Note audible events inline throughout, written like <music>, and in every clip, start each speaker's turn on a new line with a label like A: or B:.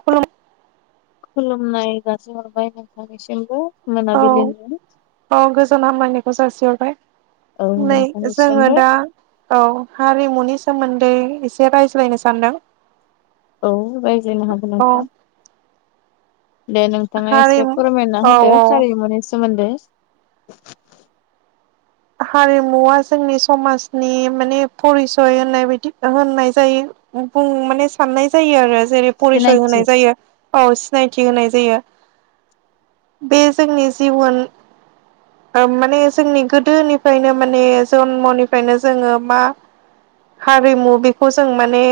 A: खुलु
B: खुलुमनाय जासिहरबाय नोंथांनिसिमबो
A: औ
B: मोनाबिलिनि।
A: औ गोजोन हामलायनायखौ जासिहरबाय
B: औ
A: नै जोङो
B: नोंथांनिसिमबो
A: दा औ हारिमुनि सोमोन्दै एसे रायज्लायनो सानदों।
B: औ रायज्लायनो हागोन
A: औ
B: नोंथा। दे नोंथाङा एसे
A: हारिमु
B: फोरमायना
A: औ
B: होदो
A: औ
B: हारिमुनि सोमोन्दै।
A: हारिमुआ जोंनि समाजनि माने परिसय होननाय बायदि होननाय जायो। बुं माने साननाय जायो आरो जेरै परिसय
B: सिनायथि
A: होनाय जायो औ सिनायथि होनाय जायो। बे जोंनि जिबन ओ माने जोंनि गो दोनिफ्रायनो माने जन्मनिफ्रायनो जोङो मा हारिमु बेखौ जों माने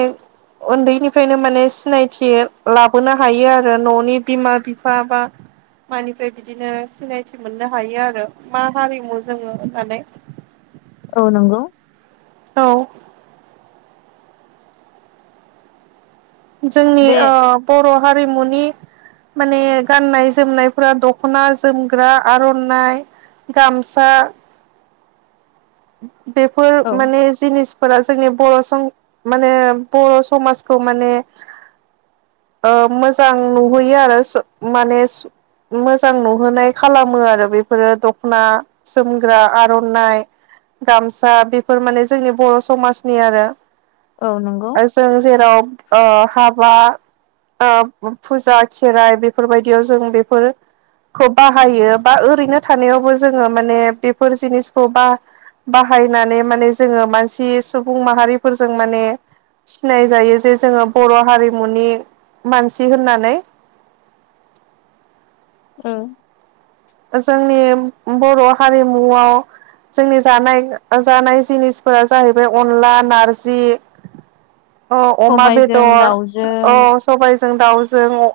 A: उन्दैनिफ्रायनो माने सिनायथि लाबोनो हायो आरो न'नि बिमा बिफा बा मानिफ्राय बिदिनो सिनायथि मोननो हायो आरो मा हारिमु जोङो होननानै।
B: औ नंगौ।
A: औ जोंनि
B: बे
A: ओ बर' हारिमुनि माने गाननाय जोमनायफोरा दख'ना जोमग्रा आर'नाइ गामसा बेफोर
B: औ
A: माने जिनिस फोरा जोंनि बर' माने बर' समाजखौ माने ओ मोजां नुहैयो आरो स माने मोजां नुहोनाय खालामो आरो बेफोरो दख'ना जोमग्रा आर'नाइ गामसा बेफोर माने जोंनि बर' समाजनि आरो।
B: औ नंगौ।
A: जों जेराव ओ हाबा ओ फुजा खेराइ बेफोरबायदियाव जों बेफोर खौ बाहायो बा ओरैनो थानायावबो जोङो माने बेफोर जिनिसखौ बा बाहायनानै माने जोङो मानसि सुबुं माहारिफोरजों माने सिनाय जायो जे जोङो बर' हारिमुनि मानसि होननानै।
B: औ।
A: जोंनि बर' हारिमुआव जोंनि जानाय जानाय जिनिसफोरा जाहैबाय अनला नारजि औ अमा
B: सबायजों
A: बेदर
B: दाउजों
A: औ सबायाइजों दाउजों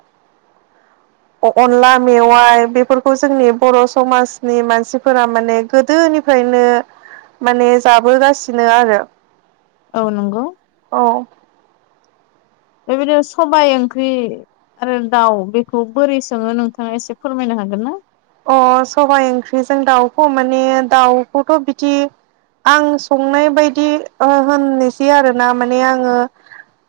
A: अनला मेवाइ बेफोरखौ जोंनि बर' समाजनि मानसिफोरा माने गोदोनि फ्रायनो माने जाबोगासिनो आरो
B: औ नंगौ।
A: औ।
B: बेबायदिनो सबाय ओंख्रि। आरो दाउ बेखौ बोरै संङो नोंथाङा एसे फोरमायनो हागोन ना?
A: अ सबाइ ओंख्रिजों दाउखौ माने दाउखौथ' बिदि आं संनाय बायदि होननोसै आरोना माने आंङो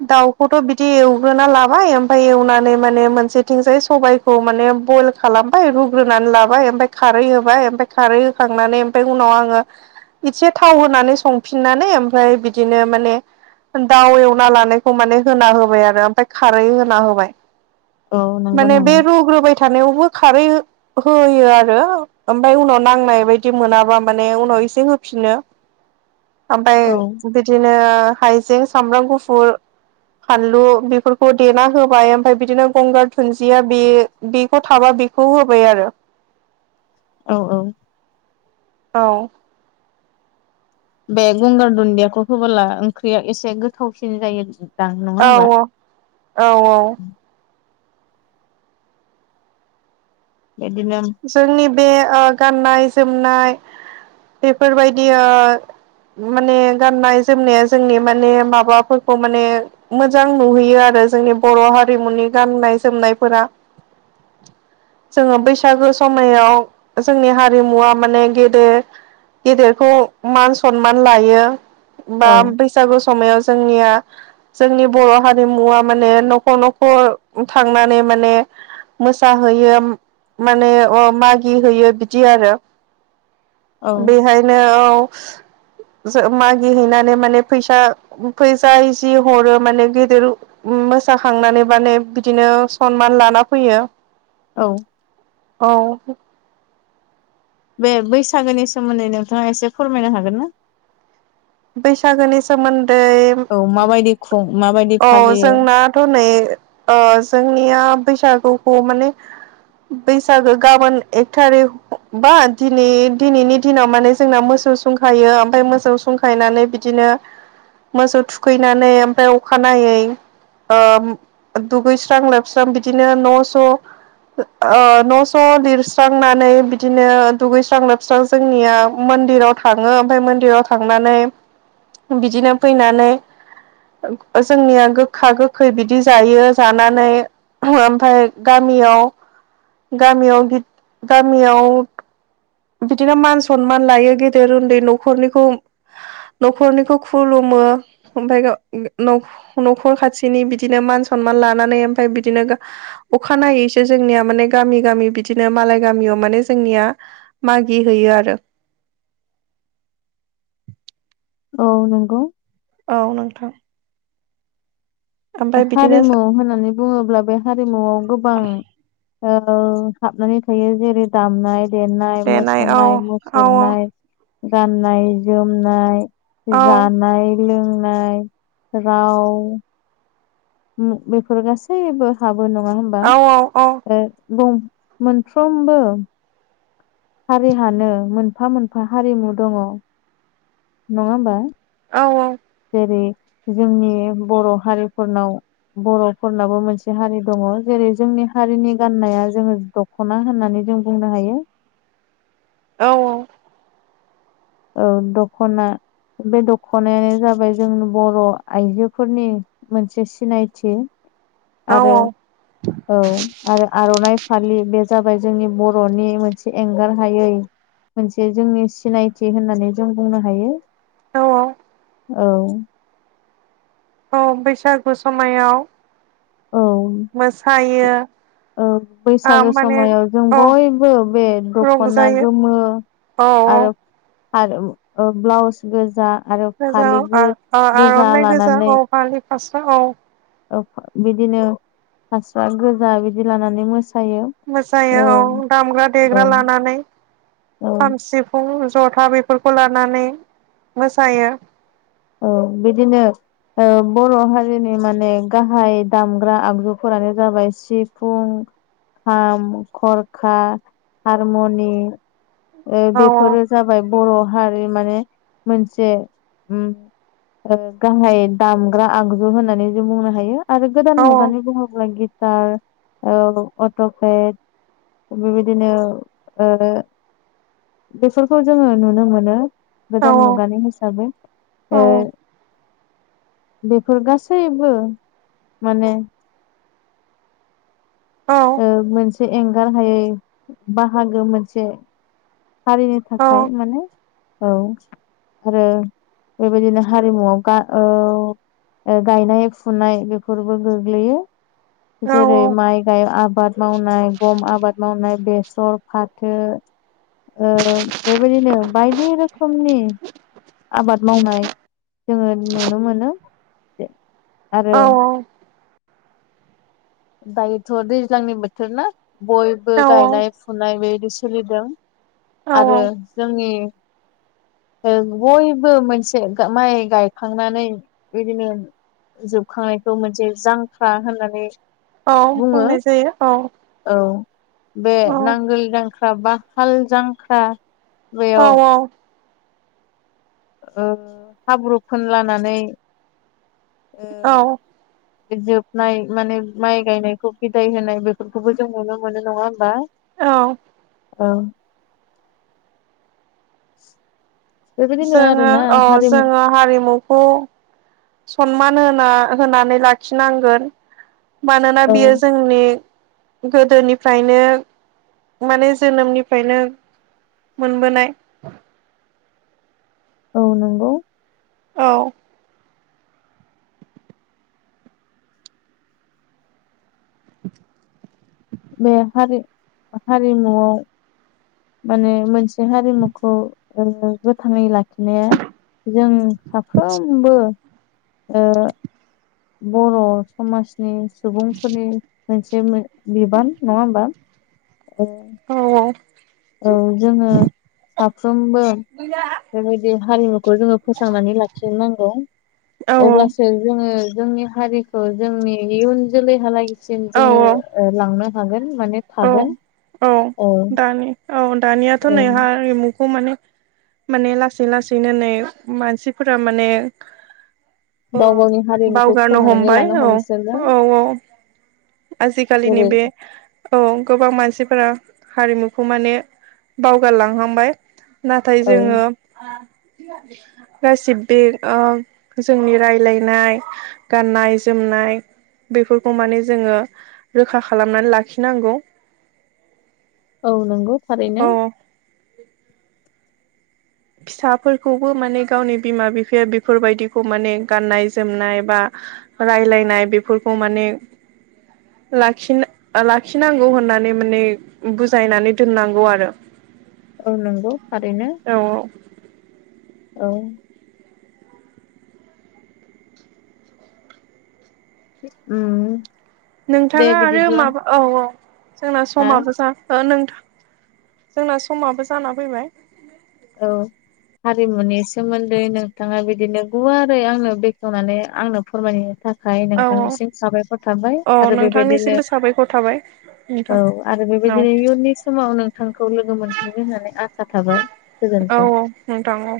A: दाउखौथ' बिदि एवग्रोना लाबाय ओमफ्राय एवनानै माने मोनसेथिंजाय सबाय खौ माने बयल खालामबाय ग्रोनानै लाबाय ओमफ्राय खारै होबाय ओमफ्राय खारै होखांनानै ओमफ्राय उनाव आंङो इसे थाव होनानै संफिननानै ओमफ्राय बिदिनो माने दाउ एवना लानायखौ माने होना होबाय आरो ओमफ्राय खारै होना होबाय।
B: औ नंगौ
A: माने बे
B: नामा
A: रुग्रोबाय थानायावबो खारै होयो आरो ओमफ्राय उनाव नांनाय बायदि मोनाबा माने उनाव एसे होफिनो। ओमफ्राय
B: औ
A: बिदिनो हायजें सामब्राम गुफुर फानलु बेफोरखौ देना होबाय ओमफ्राय बिदिनो गंगार दुुनदिया बे बेखौ थाबा बेखौ होबाय आरो।
B: औ औ।
A: औ।
B: बे गंगार दुन्दियाखौ होबोला ओंख्रिया एसे गोथावसिन जायो। दां नङा
A: औ
B: होमबा
A: औ औ औ।
B: बेदिनो
A: जोंनि बे ओ गाननाय जोमनाय बेफोरबायदि ओ माने गाननाय जोमनाया जोंनि माने माबाफोरखौ माने मोजां नुहोयो आरो जोंनि बर' हारिमुनि गाननाय जोमनायफोरा। जोंङो बैसागो समायाव जोंनि हारिमुवा माने गेदे गेदेरखौ मान सनमान लायो
B: औ
A: बा बैसागु समायाव जोंनिया जोंनि बर' हारिमुवा माने न'खर न'खर थांनानै माने मोसाहोयो माने मागि होयो बिदि आरो।
B: औ
A: बेहायनो औ। ज मागि हैैनानै माने फैसा फैसा जि हरो माने गेदेर मोसाखांनानै माने बिदिनो सनमान लाना फैयो।
B: औ।
A: औ।
B: बे बैसागोनि सोमोन्दै नोंथाङा एसे फोरमायनो हागोन ना?
A: बैसागोनि सोमोन्दै
B: औ माबायदि <unintelligible> माबायदि
A: औ
B: फालियो?
A: जोंनाथ' नै ओ जोंनिया बैसागुखौ माने बैसागो गाबोन एकथारिक बा दिनै दिनैनि दिनाव माने जोंना मोसौ सुंखायो ओमफ्राय मोसौ संखायनानै बिदिनो मोसौ थुखैनानै ओमफ्राय अखानायै ओ दुगैस्रां लोबस्रां बिदिनो न'स' ओ न' स' लिरस्रांनानै बिदिनो दुगैस्रां लोबस्रां जोंनिया मन्दिराव थाङो ओमफ्राय मन्दिराव थांनानै बिदिनो फैनानै जोंनिया गोखा गोखै बिदि जायो जानानै ओमफ्राय गामियाव गामियाव गामियाव बिदिनो मान सनमान लायो गेदेर उन्दै न'खरनिखौ न'खरनिखौ खुलुमो ओमफाय न'खर खाथिनि बिदिनो मान सनमान लानानै ओमफ्राय बिदिनो अखानायनायैसो जोंनिया माने गामि गामि बिदिनो मालाय गामियाव माने जोंनिया मागि हैैयो आरो।
B: औ नंगौ
A: औ नोंथां ओमफ्राय बिदिनो
B: हारिमु होननानै बुङोब्ला बे हारिमुआव गोबां ओ हाबनानै थायो जेरै दामनाय देनाय
A: औ
B: 'मोसानाय
A: औ
B: 'मसुरनाय गाननाय जोमनाय
A: औ
B: जानाय लोंनाय राव बेफोर गासैबो हाबो नङा हबा
A: औ औ औ
B: ओ बुं मोनफ्रोमबो हारिहानो मोनफा मोनफा हारिमु दङ नङा होमबा?
A: औ औ
B: जेरै जोंनि बर' हारिफोरनाव बर'फोरनाबो मोनसे हारि दङ जेरै जोंनि हारिनि गाननाया जोङो दख'ना होननानै जों बुंनो हायो।
A: औ औ
B: औ दख'ना बे दख'नायानो जाबाय जों बर' आइजोफोरनि मोनसे सिनायथि आरो
A: औ <inaudible>
B: औ आरो आर'नाइ फालि बे जाबाय जोंनि बर'नि मोनसे एंगार हायै मोनसे जोंनि सिनायथि होननानै जों बुंनो हायो।
A: औ औ
B: औ
A: औ बैसागु समायाव
B: औ
A: मोसायो
B: ओ बैसागो
A: माने
B: समायाव जों
A: औ
B: बयबो बे दख'ना
A: रंजायो
B: गोमो
A: औ औ
B: आरो ओ ब्लाउस गोजा आरो
A: गोजा
B: फालि
A: औ
B: गो-गोजा
A: आर'नाइ गोजा
B: लानानै
A: औ फालि फास्रा औ
B: औ बिदिनो फास्रा गोजा बिदि लानानै मोसायो।
A: मोसायो
B: ओ
A: औ दामग्रा
B: औ
A: देग्रा लानानै
B: औ
A: खाम सि फुं ज'था बेफोरखौ लानानै मोसायो।
B: औ बिदिनो ओ बर' हारिनि माने गाहाय दामग्रा आगजुफोरानो जाबाय सिफुं खाम, खरखा, हारमनि ओ
A: औ
B: बेफोरो जाबाय बर' हारि माने मोनसे उम ओ गाहाय दामग्रा आगजु होननानै जों बुंनो हायो। आरो
A: औ
B: गोदान मुगानि बुङोब्ला गिथार औ अट'पेड बेबायदिनो ओ बेफोरखौ जोङो नुनो मोनो गोदान
A: औ
B: मुगानि हिसाबै। ओ
A: औ
B: बेफोर गासैबो माने
A: औ
B: ओ मोनसे एंगार हायै बाहागो मोनसे। हारिनि
A: औ
B: थाखाय माने औ आरो बेबायदिनो हारिमुआव गा औ ओ गायनाय फुनाय बेफोरबो गोग्लैयो।
A: औ
B: जेरै माइ गायो आबाद मावनाय गम आबाद मावनाय बेसर फाथो ओ बेबायदिनो बायदि रोखोमनि आबाद मावनाय जोङो नुनो मोनो। आरो
A: औ
B: दायोथ' दैज्लांनि बोथोर ना बयबो गायनाय फुनाय बेबायदि सोलिदों।
A: औ औ
B: आरो जोंनि ओ बयबो मोनसे गा माइ गायखांनानै बिदिनो जोबखांनायखौ मोनसे जांख्रा होननानै
A: औ
B: बुंङो
A: बुंनाय जायो औ
B: औ बे
A: औ
B: नांगोल जां ख्रा बा हाल जांख्रा
A: औ
B: बेयाव
A: औ
B: ओ हाब्रु फोनलानानै ओ
A: औ
B: जोबनाय माने माइ गायनायखौ बिदाय होनाय बेफोरखौबो जों नुनो मोनो नङा होमबा।
A: औ
B: औ बेबायदिनो
A: जोङो
B: आरोना
A: औ
B: हारिमु
A: जोंङो हारिमुखौ सनमान होना होनानै लाखिनांगोन। मानोना
B: औ
A: बियो जोंनि गोदोनिफ्रायनो माने जोनोमनिफ्रायनो मोनबोनाय।
B: औ नोंगौ
A: औ <unintelligible>
B: बे हारि-हारिमुआव माने मोनसे हारिमुखौ ओ गोथाङै लाखिनाया जों साफ्रोमबो ओ बर समाजनि सुबुंफोरनि मोनसे मोन बिबान नंङा होमबा। औ
A: औ औ
B: औ जोङो साफ्रोमबो बेबायदि हारिमुखौ जोंङो फोसांनानै लाखिनांगौ।
A: औ
B: अब्लासो जोङो जोंनि हारिखौ जोंनि इयुन जोलैहालागसिम जोंङो
A: औ
B: लांनो हागोन माने थागोन औ
A: अ दानियाथ'
B: औ
A: नै हारिमुखौ माने माने लासै लासैनो नै मानसिफोरा माने औ
B: गाव गावनि हारिमुखौ
A: बावगारनो
B: खोमानानै
A: हमबाय
B: लानो
A: औ
B: हमसोनो
A: औ औ आजिखालि नि
B: जेरै
A: बेे औ गोबां मानसिफोरा हारिमुखौ माने बावगारलांहांबाय नाथाय
B: औ
A: जोंङो गासि बे जोंनि राय्लायनाय गाननाय जोमनाय बेफोरखौ माने जोंङो रोखा खालामनानै लाखि नांगौ
B: औ नंगौ
A: अ
B: थारैनो
A: फिसाफोरखौबो माने गावनि बिमा बिफाया बेफोरबायदिखौ माने गाननाय जोमनाय बा रायलायनाय बेफोरखौ माने लाखिनो लाखिनांगौ होननानै माने बुजायनानै दोननांगौ आरो
B: औ नंगौ थारैनो
A: औ
B: औ उम दे
A: नोंथाङा आरो
B: बिदिब्ला
A: माबा औ औ जोंना
B: हा
A: समाबो जा ओ नोंथां जोंना समाबो जाना फैबाय
B: औ हारिमुनि सोमोन्दै नोंथाङा बिदिनो गुवारै आंनो बेखेवनानै आंनो फोरमायनो था खाय
A: औ औ
B: नोंथांनिसिम साबायफोरर थाबाय।
A: औ
B: आरो बेबायदिनो
A: नोंथांनिसिमबो <inaudible>
B: औ आरो
A: औ
B: बेबायदिनो इयुननि समाव नोंथांखौ लोगो मोनफिनगोन होननानै आसा थाबाय।
A: औ
B: गोजोन्थों।
A: औ नोंथां औ।